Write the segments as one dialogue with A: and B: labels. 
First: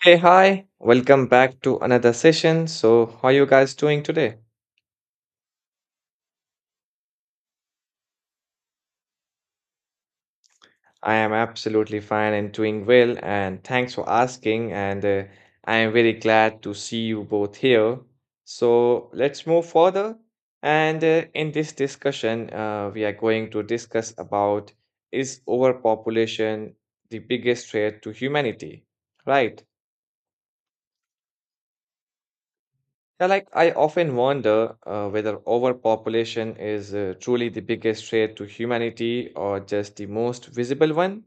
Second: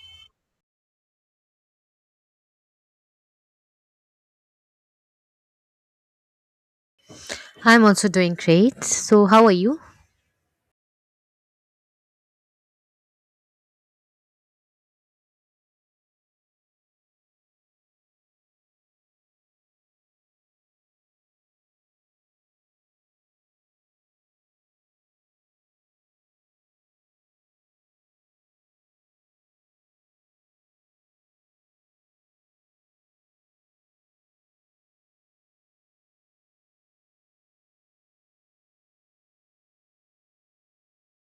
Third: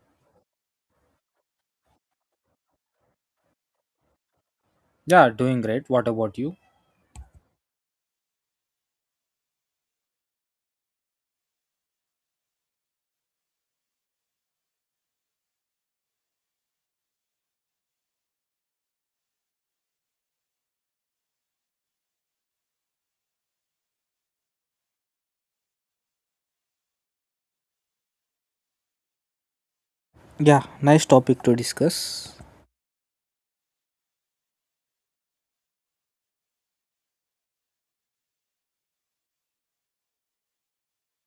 A: Hey, hi, welcome back to another session. So, how are you guys doing today?
B: Yeah, doing great. What about you?
C: I'm also doing great. So, how are you?
A: I am absolutely fine and doing well, and thanks for asking. And I am very glad to see you both here. So, let's move further. And in this discussion, we are going to discuss about is overpopulation the biggest threat to humanity, right?
B: Yeah, nice topic to discuss.
A: Yeah, like I often wonder whether overpopulation is truly the biggest threat to humanity or just the most visible one.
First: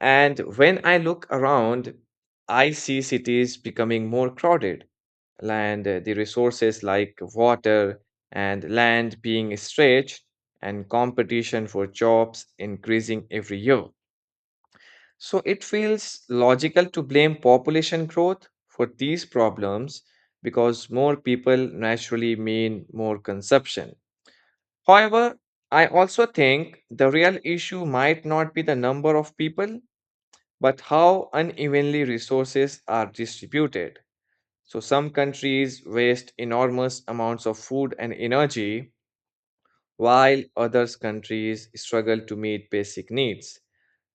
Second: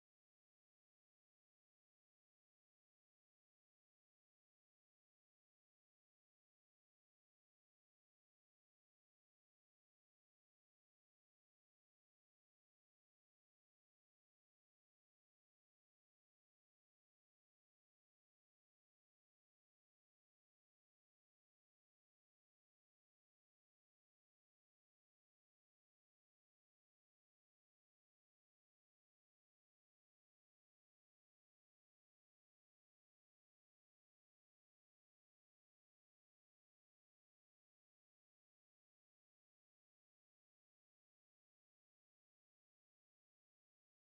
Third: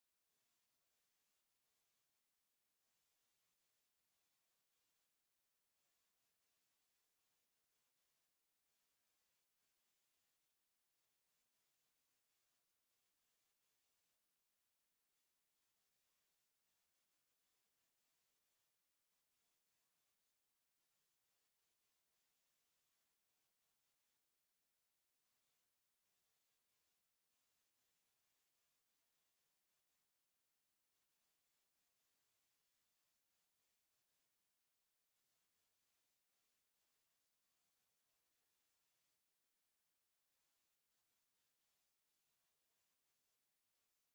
A: And when I look around, I see cities becoming more crowded, and the resources like water and land being stretched, and competition for jobs increasing every year. So it feels logical to blame population growth for these problems because more people naturally mean more consumption. However, I also think the real issue might not be the number of people, but how unevenly resources are distributed. So some countries waste enormous amounts of food and energy, while others countries struggle to meet basic needs.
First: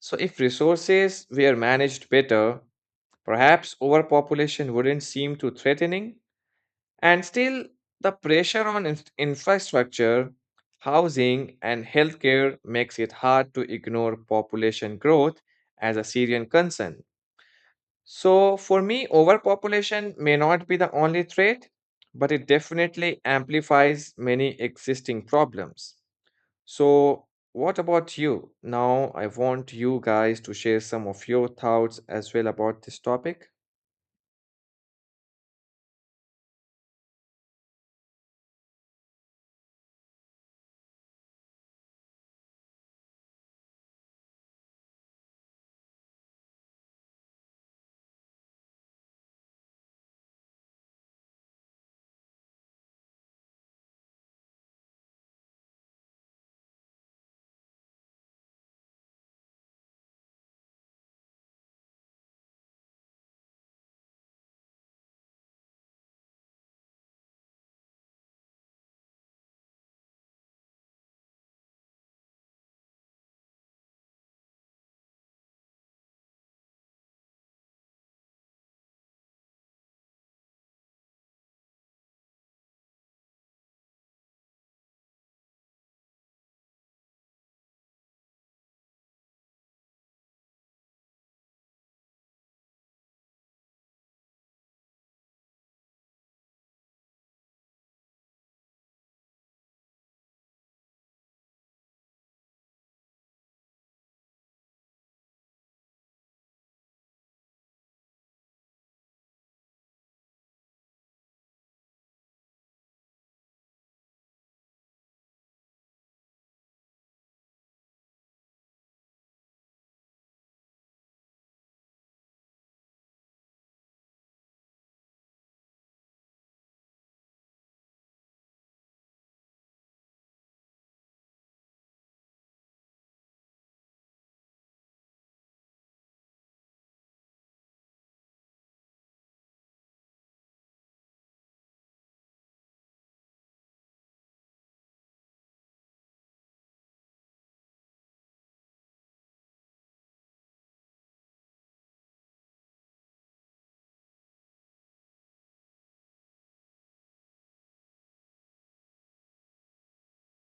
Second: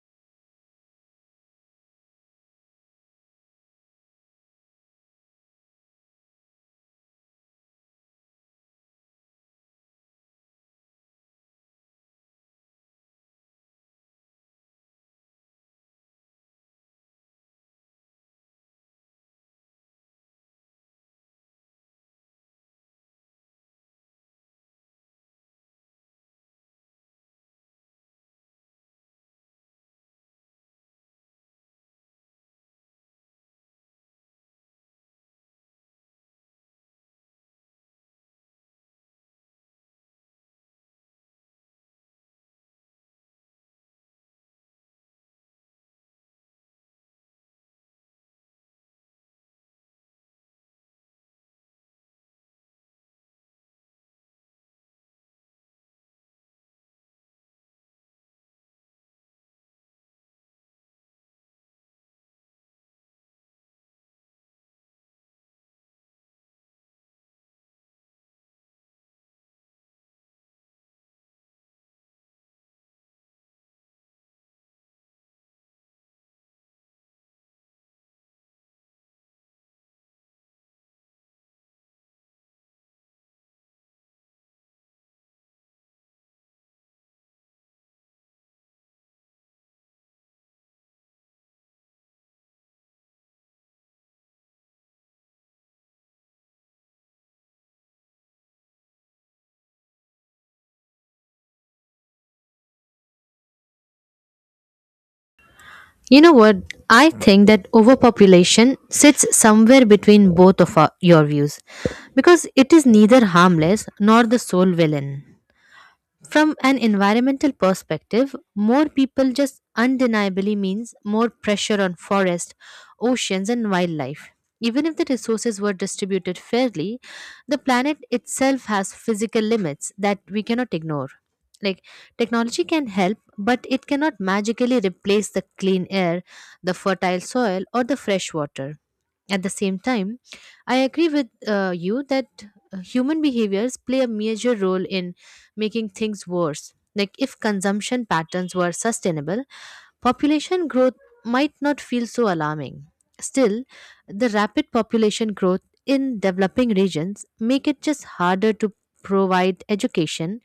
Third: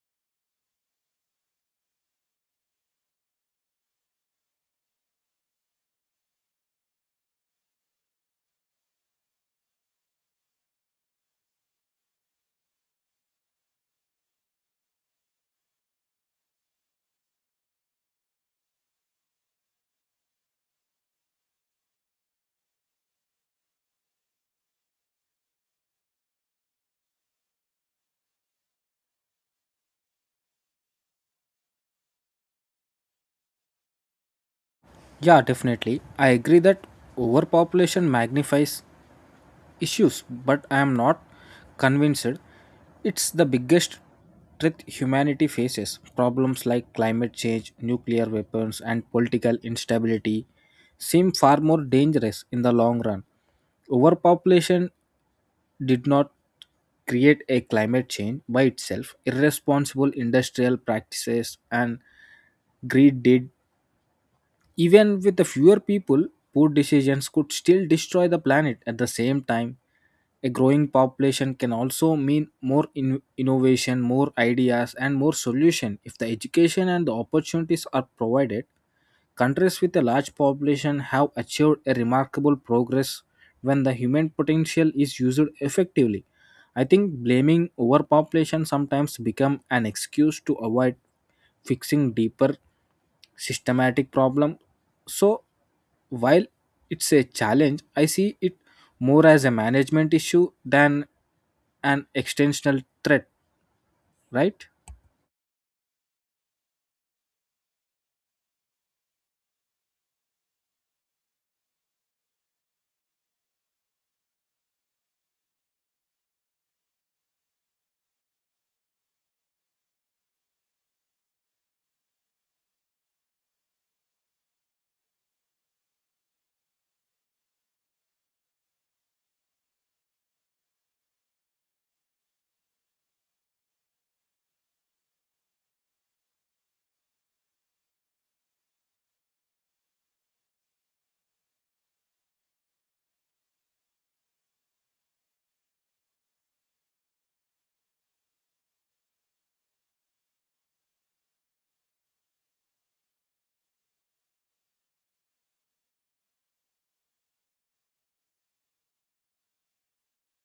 A: So if resources were managed better, perhaps overpopulation wouldn't seem too threatening, and still, the pressure on infrastructure, housing, and healthcare makes it hard to ignore population growth as a Syrian concern. So, for me, overpopulation may not be the only threat, but it definitely amplifies many existing problems. So, what about you? Now, I want you guys to share some of your thoughts as well about this topic.
B: Yeah, definitely. I agree that overpopulation magnifies issues, but I am not convinced it's the biggest threat humanity faces. Problems like climate change, nuclear weapons, and political instability seem far more dangerous in the long run. Overpopulation did not create a climate change by itself. Irresponsible industrial practices and greed did. Even with the fewer people, poor decisions could still destroy the planet at the same time. A growing population can also mean more innovation, more ideas, and more solution if the education and the opportunities are provided. Countries with a large population have achieved a remarkable progress when the human potential is used effectively. I think blaming overpopulation sometimes become an excuse to avoid fixing deeper systematic problem. So while it's a challenge, I see it more as a management issue than an extensional threat, right?
C: You know what? I think that overpopulation sits somewhere between your views, because it is neither harmless nor the sole villain. From an environmental perspective, more people just undeniably means more pressure on forest, oceans, and wildlife. Even if the resources were distributed fairly, the planet itself has physical limits that we cannot ignore. Like, technology can help, but it cannot magically replace the clean air, the fertile soil, or the fresh water. At the same time, I agree with you that human behaviors play a major role in making things worse. Like, if consumption patterns were sustainable, population growth might not feel so alarming. Still, the rapid population growth in developing regions make it just harder to provide education,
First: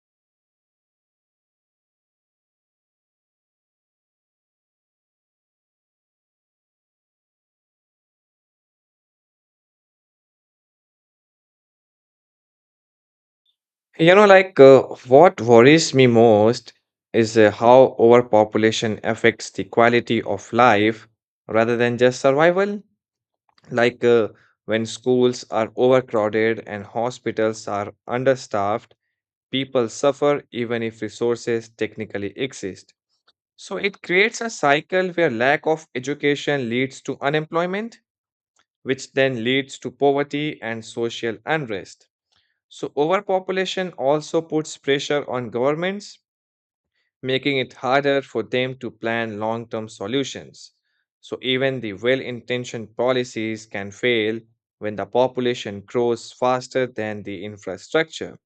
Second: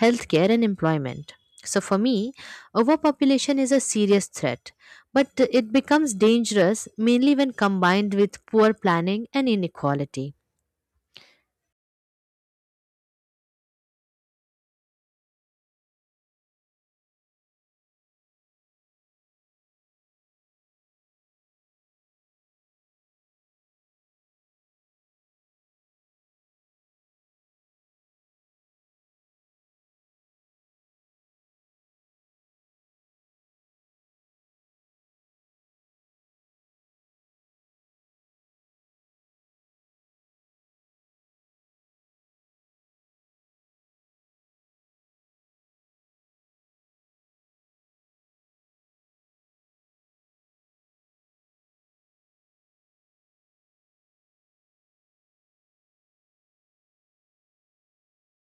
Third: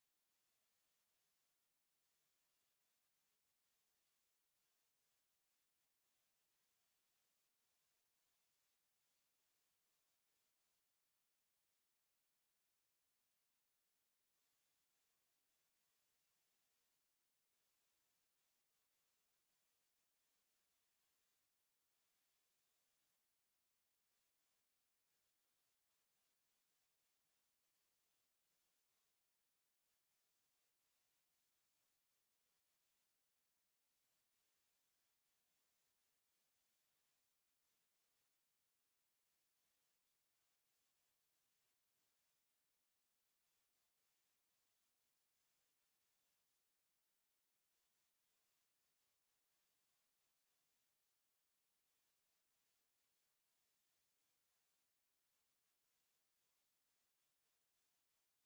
C: healthcare and employment. So for me, overpopulation is a serious threat, but it becomes dangerous mainly when combined with poor planning and inequality.
A: You know, like what worries me most is how overpopulation affects the quality of life rather than just survival. Like when schools are overcrowded and hospitals are understaffed, people suffer even if resources technically exist. So it creates a cycle where lack of education leads to unemployment, which then leads to poverty and social unrest. So, overpopulation also puts pressure on governments, making it harder for them to plan long term solutions. So, even the well intentioned policies can fail when the population grows faster than the infrastructure.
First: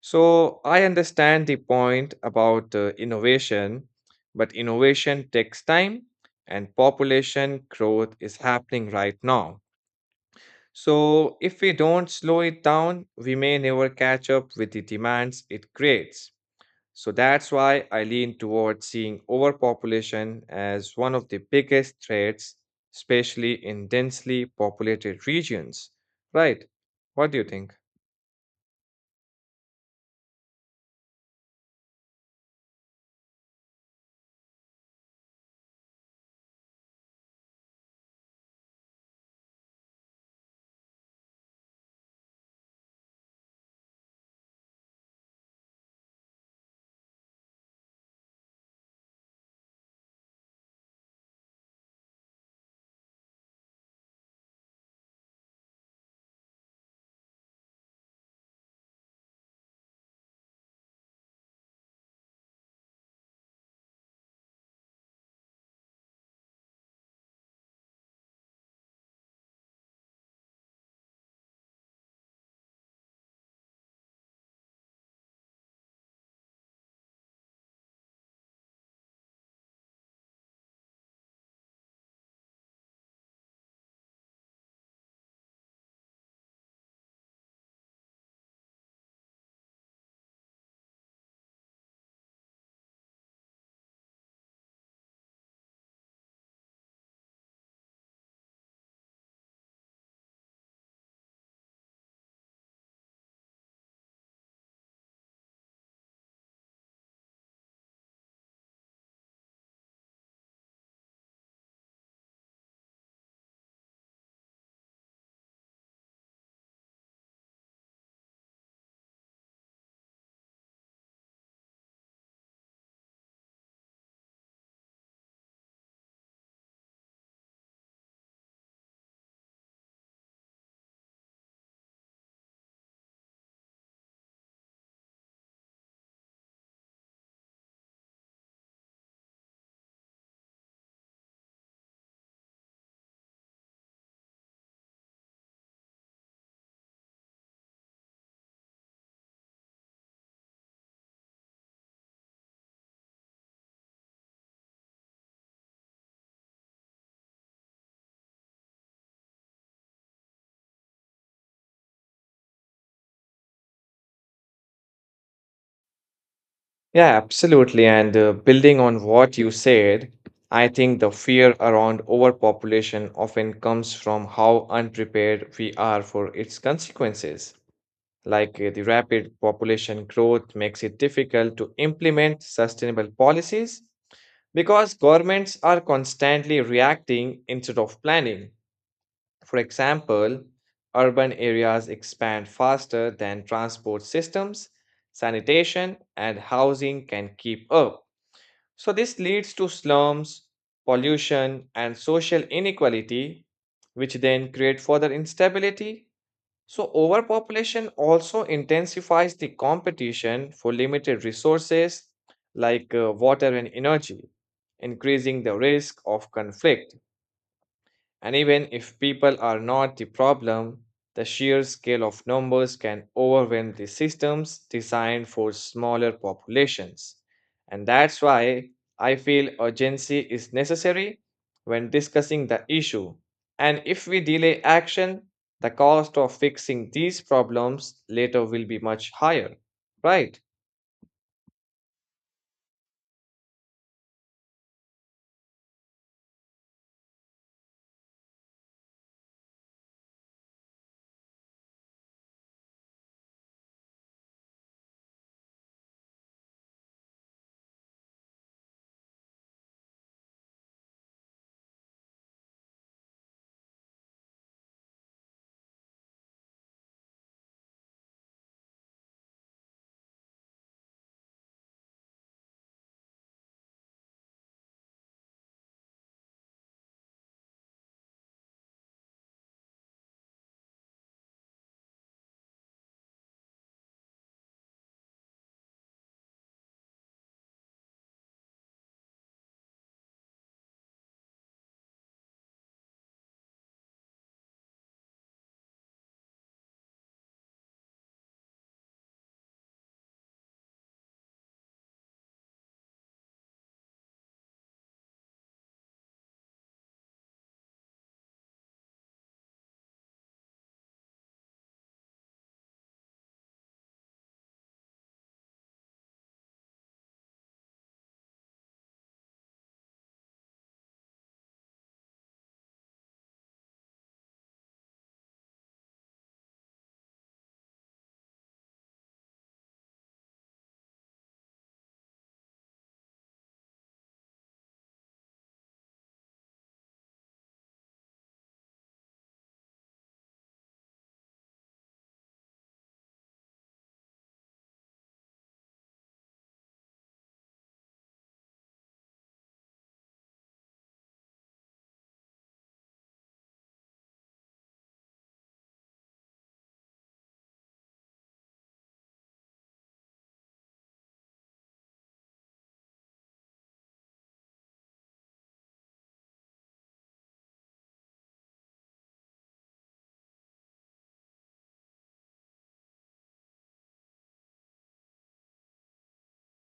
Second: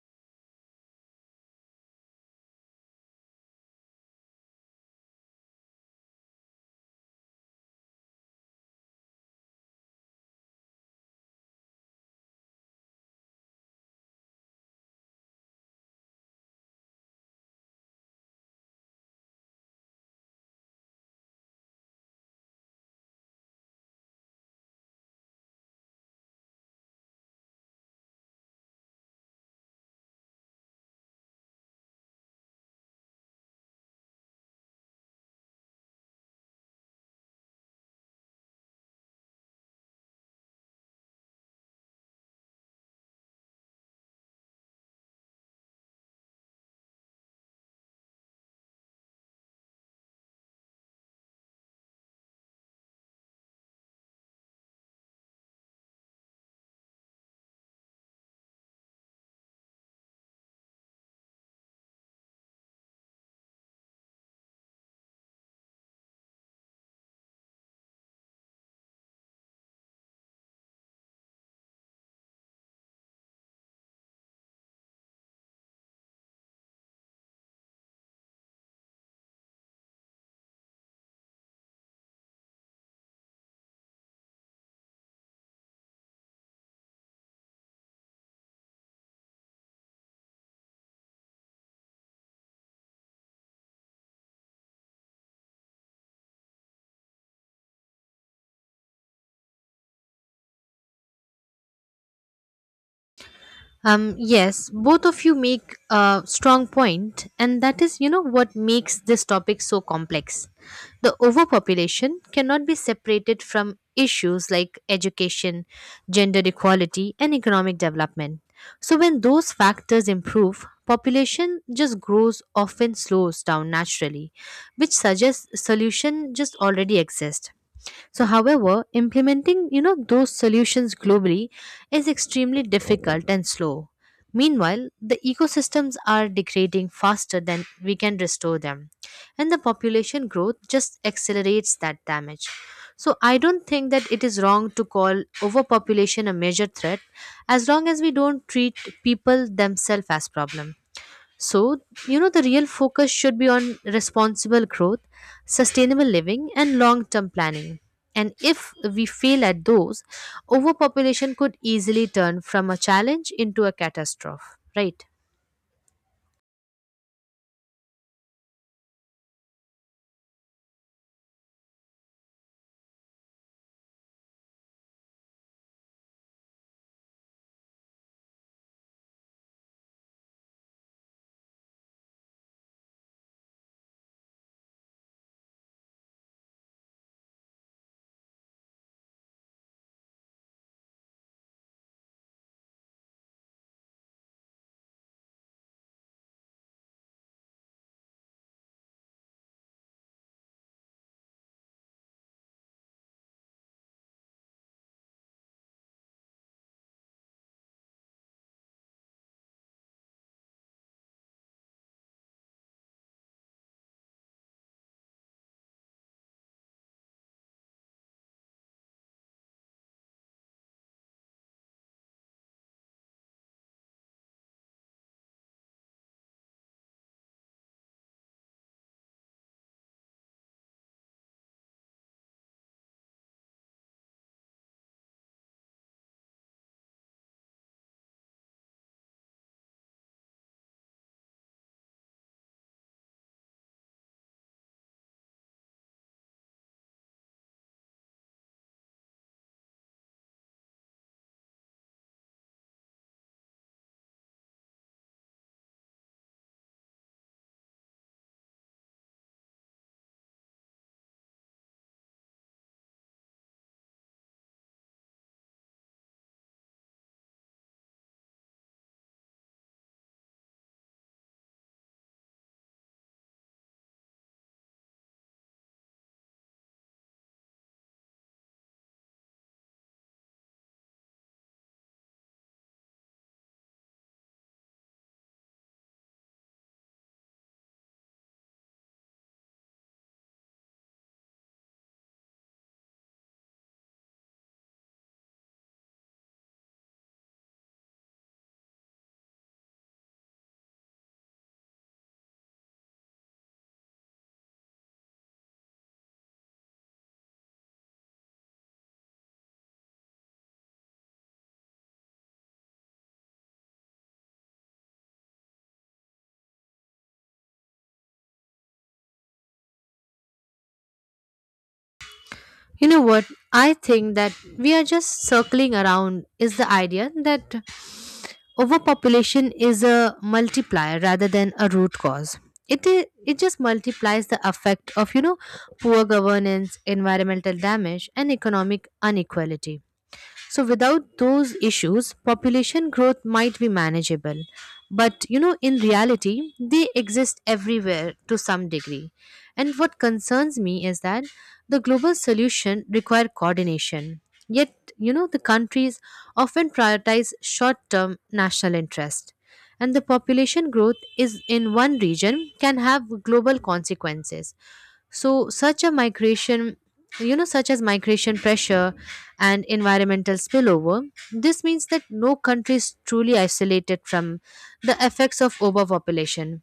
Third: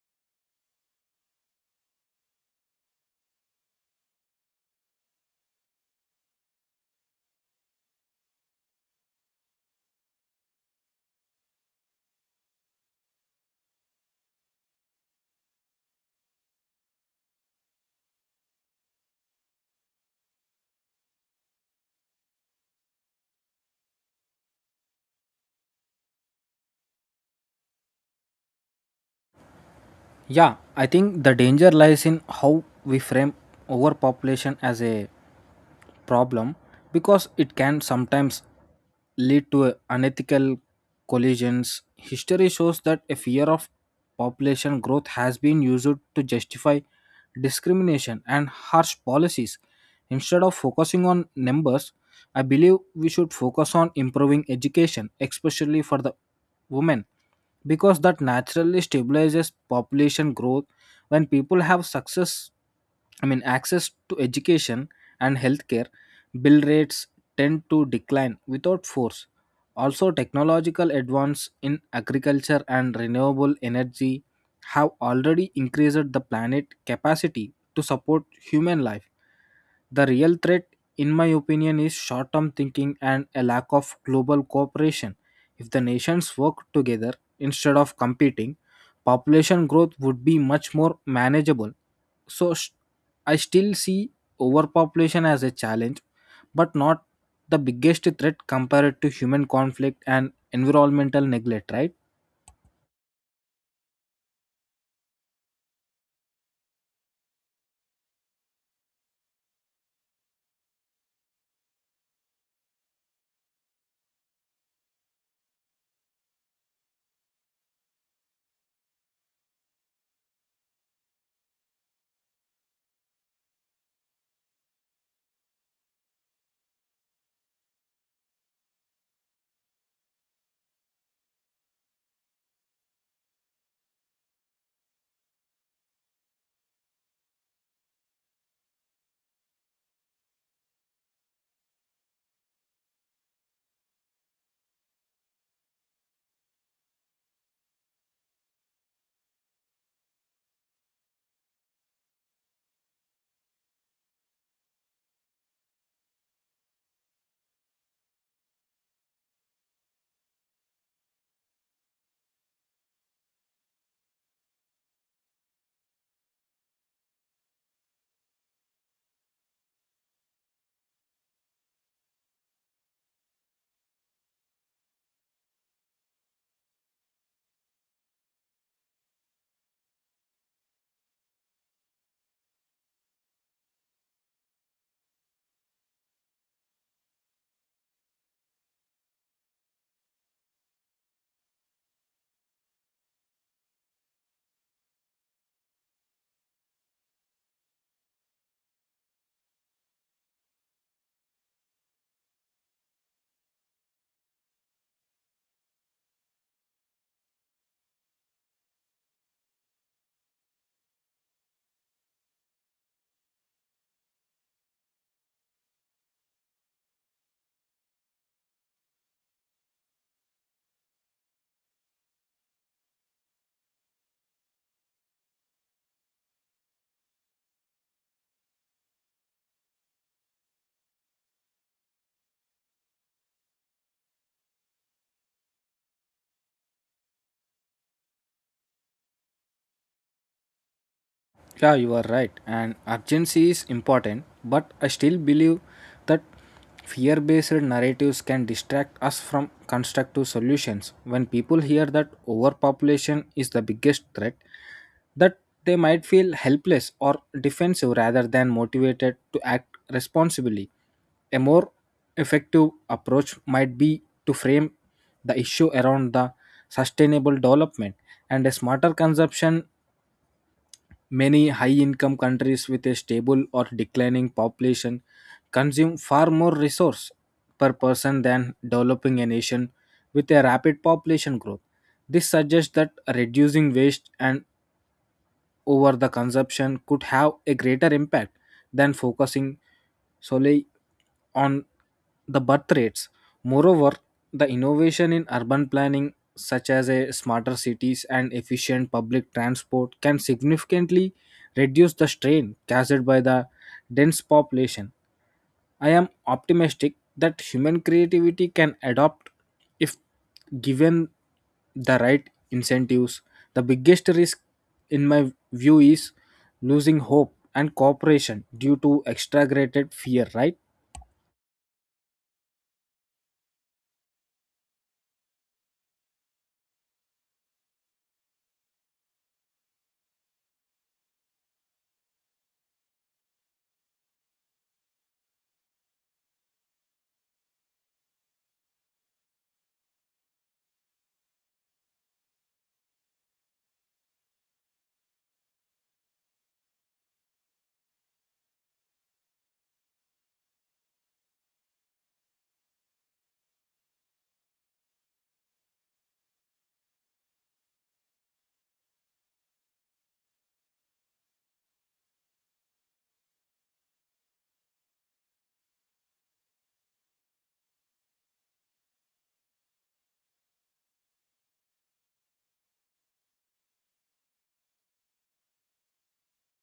A: So, I understand the point about innovation, but innovation takes time and population growth is happening right now. So, if we don't slow it down, we may never catch up with the demands it creates. So, that's why I lean towards seeing overpopulation as one of the biggest threats, especially in densely populated regions. Right? What do you think?
B: Yeah, I think the danger lies in how we frame overpopulation as a problem, because it can sometimes lead to unethical collisions. History shows that a fear of population growth has been used to justify discrimination and harsh policies. Instead of focusing on numbers, I believe we should focus on improving education, especially for the women, because that naturally stabilizes population growth when people have success, I mean access to education and healthcare, bill rates tend to decline without force. Also, technological advance in agriculture and renewable energy have already increased the planet capacity to support human life. The real threat, in my opinion, is short-term thinking and a lack of global cooperation. If the nations work together instead of competing, population growth would be much more manageable. So sh- I still see overpopulation as a challenge, but not the biggest threat compared to human conflict and environmental neglect, right?
C: Yes, both of you make a strong point, and that is, you know, what makes this topic so complex. The overpopulation cannot be separated from issues like education, gender equality, and economic development. So, when those factors improve, population just grows often slows down naturally, which suggests solution just already exist. So however, implementing, you know, those solutions globally is extremely difficult and slow. Meanwhile, the ecosystems are degrading faster than we can restore them, and the population growth just accelerates that damage. So I don't think that it is wrong to call overpopulation a major threat, as long as we don't treat people themselves as problem. So, you know, the real focus should be on responsible growth, sustainable living, and long term planning. And if we fail at those, overpopulation could easily turn from a challenge into a catastrophe, right?
A: Yeah, absolutely. And building on what you said, I think the fear around overpopulation often comes from how unprepared we are for its consequences. Like the rapid population growth makes it difficult to implement sustainable policies because governments are constantly reacting instead of planning. For example, urban areas expand faster than transport systems, sanitation, and housing can keep up. So, this leads to slums, pollution, and social inequality, which then create further instability. So, overpopulation also intensifies the competition for limited resources like water and energy, increasing the risk of conflict. And even if people are not the problem, the sheer scale of numbers can overwhelm the systems designed for smaller populations. And that's why I feel urgency is necessary when discussing the issue. And if we delay action, the cost of fixing these problems later will be much higher, right?
B: Yeah, you are right. And urgency is important, but I still believe that fear based narratives can distract us from constructive solutions. When people hear that overpopulation is the biggest threat, that they might feel helpless or defensive rather than motivated to act responsibly. A more effective approach might be to frame the issue around the sustainable development and a smarter consumption. Many high income countries with a stable or declining population consume far more resource per person than developing a nation with a rapid population growth. This suggests that reducing waste and over the consumption could have a greater impact than focusing solely on the birth rates. Moreover, the innovation in urban planning, such as a smarter cities and efficient public transport, can significantly reduce the strain caused by the dense population. I am optimistic that human creativity can adapt if given the right incentives. The biggest risk, in my view, is losing hope and cooperation due to exaggerated fear, right?
C: You know what? I think that we are just circling around is the idea that overpopulation is a multiplier rather than a root cause. It is it just multiplies the effect of, you know, poor governance, environmental damage, and economic inequality. So without those issues, population growth might be manageable. But you know, in reality, they exist everywhere to some degree. And what concerns me is that the global solution require coordination. Yet, you know, the countries often prioritize short-term national interest. And the population growth is in one region can have global consequences, so such a migration, you know, such as migration pressure and environmental spillover, this means that no country is truly isolated from the effects of overpopulation.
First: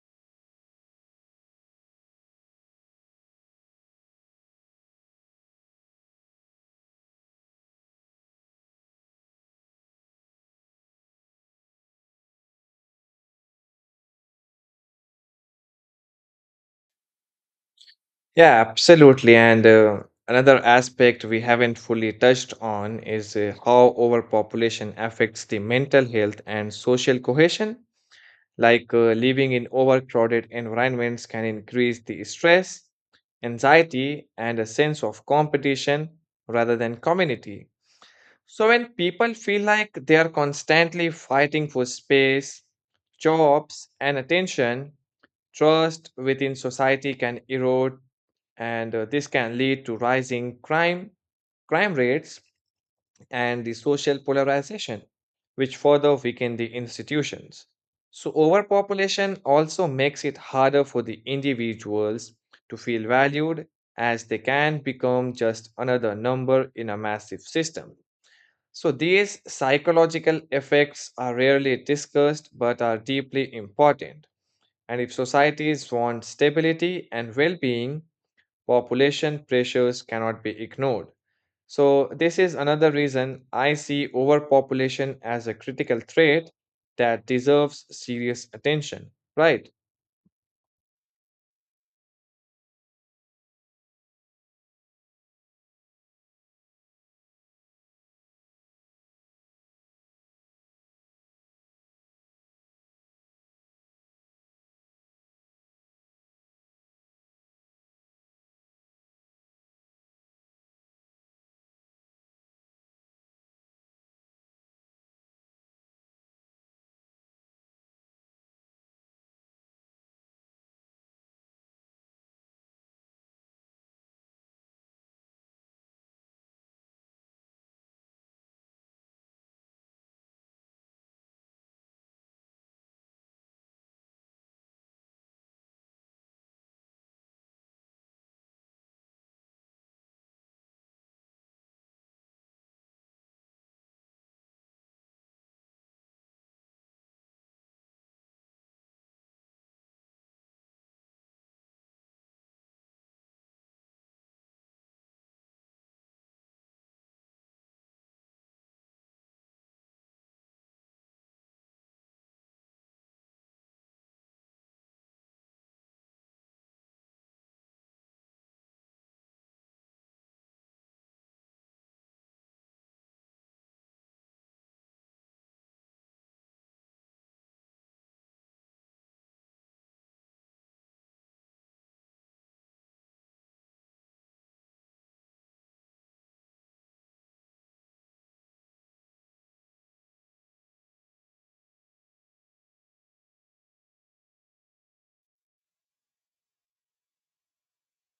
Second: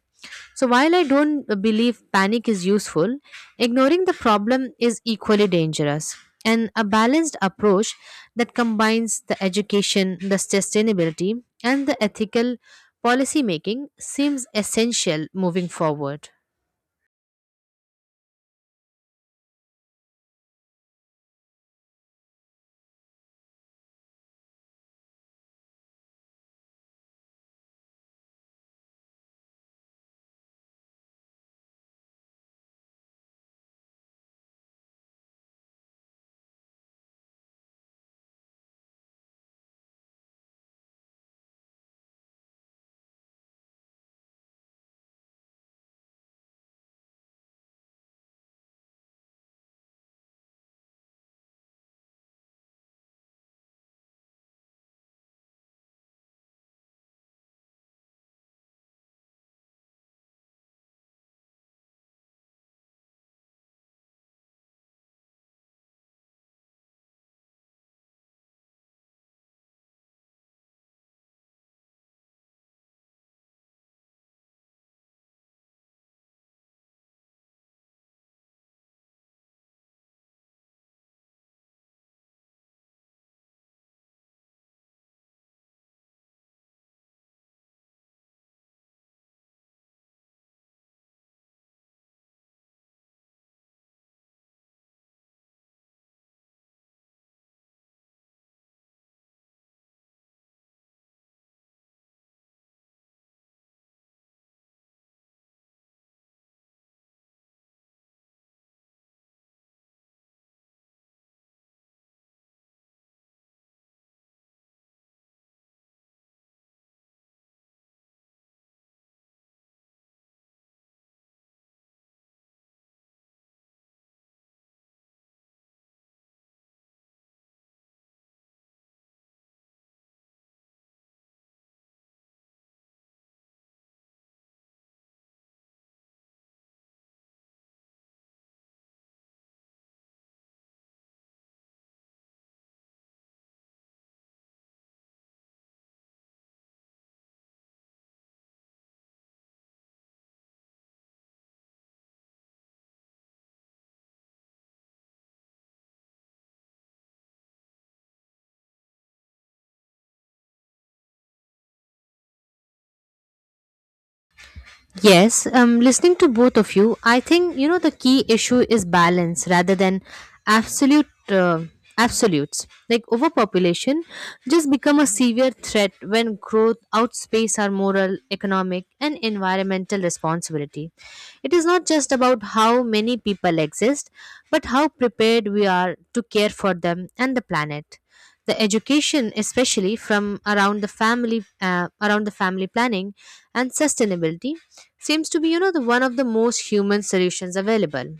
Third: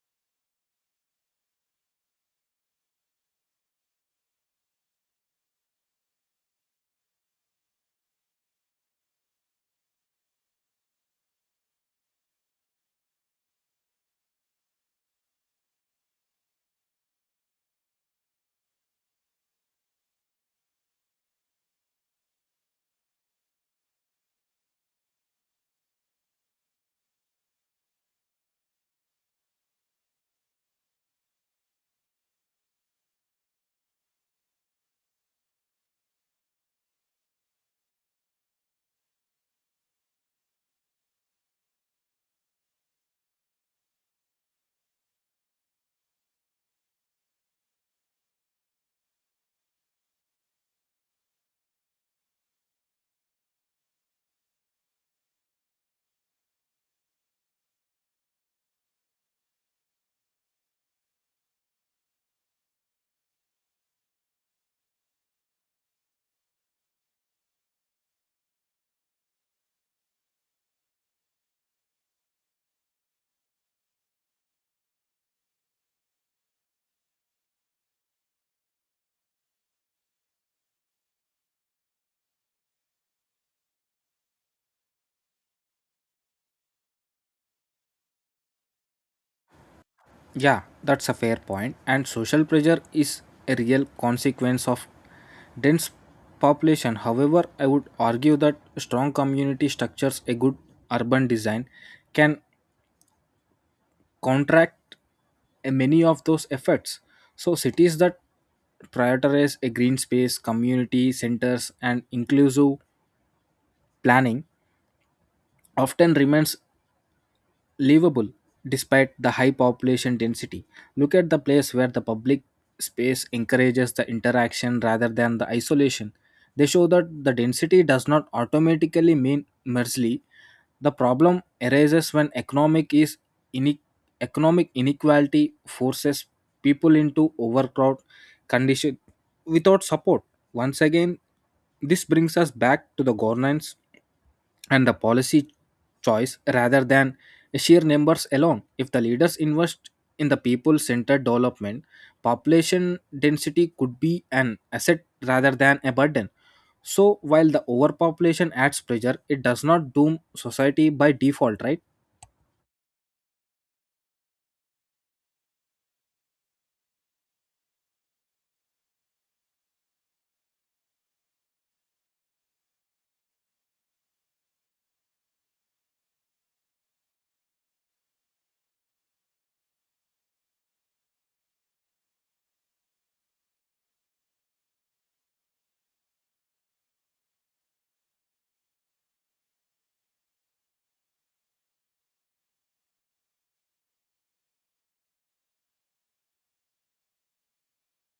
C: So while I don't believe panic is useful, ignoring the problem is equally dangerous. And a balanced approach that combines the education, the sustainability, and the ethical policy making seems essential moving forward.
A: Yeah, absolutely. And another aspect we haven't fully touched on is how overpopulation affects the mental health and social cohesion. Like living in overcrowded environments can increase the stress, anxiety, and a sense of competition rather than community. So, when people feel like they are constantly fighting for space, jobs, and attention, trust within society can erode, and this can lead to rising crime rates, and the social polarization, which further weaken the institutions. So, overpopulation also makes it harder for the individuals to feel valued as they can become just another number in a massive system. So, these psychological effects are rarely discussed but are deeply important. And if societies want stability and well being, population pressures cannot be ignored. So, this is another reason I see overpopulation as a critical threat that deserves serious attention. Right?
B: Yeah, that's a fair point. And social pressure is a real consequence of dense population. However, I would argue that strong community structures, a good urban design, can contract many of those efforts. So cities that prioritize a green space, community centers, and inclusive planning often remains livable despite the high population density. Look at the place where the public space encourages the interaction rather than the isolation. They show that the density does not automatically mean merely the problem arises when ine- economic inequality forces people into overcrowd condition without support. Once again, this brings us back to the governance and the policy choice rather than sheer numbers alone. If the leaders invest in the people centered development, population density could be an asset rather than a burden. So, while the overpopulation adds pressure, it does not doom society by default, right?
C: Yes, listening to both of you, I think you know the key issue is balance rather than absolute uh, absolutes. Like overpopulation just become a severe threat when growth outpaces our moral, economic, and environmental responsibility. It is not just about how many people exist, but how prepared we are to care for them and the planet. The education, especially from around the family planning and sustainability, seems to be, you know, the one of the most human solutions available.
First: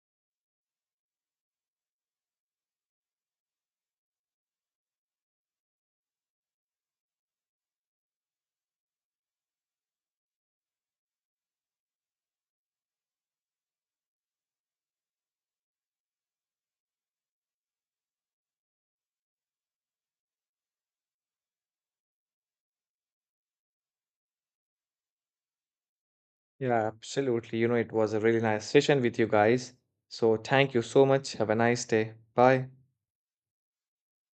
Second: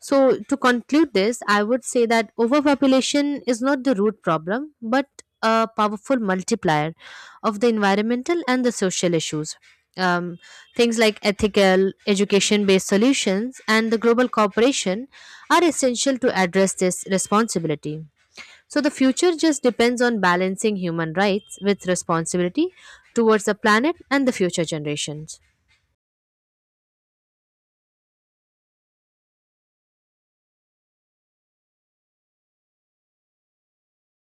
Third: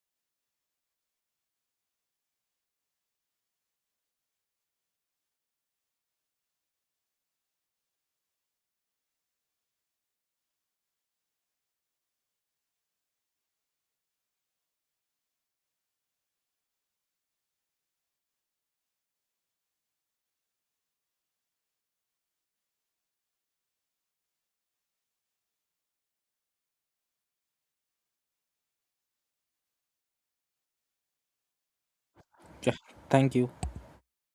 C: So to conclude this, I would say that overpopulation is not the root problem, but a powerful multiplier of the environmental and the social issues. um, Things like ethical education based solutions and the global cooperation are essential to address this responsibility. So the future just depends on balancing human rights with responsibility towards the planet and the future generations.
A: Yeah, absolutely. You know, it was a really nice session with you guys. So, thank you so much. Have a nice day. Bye.
B: Yeah, thank you.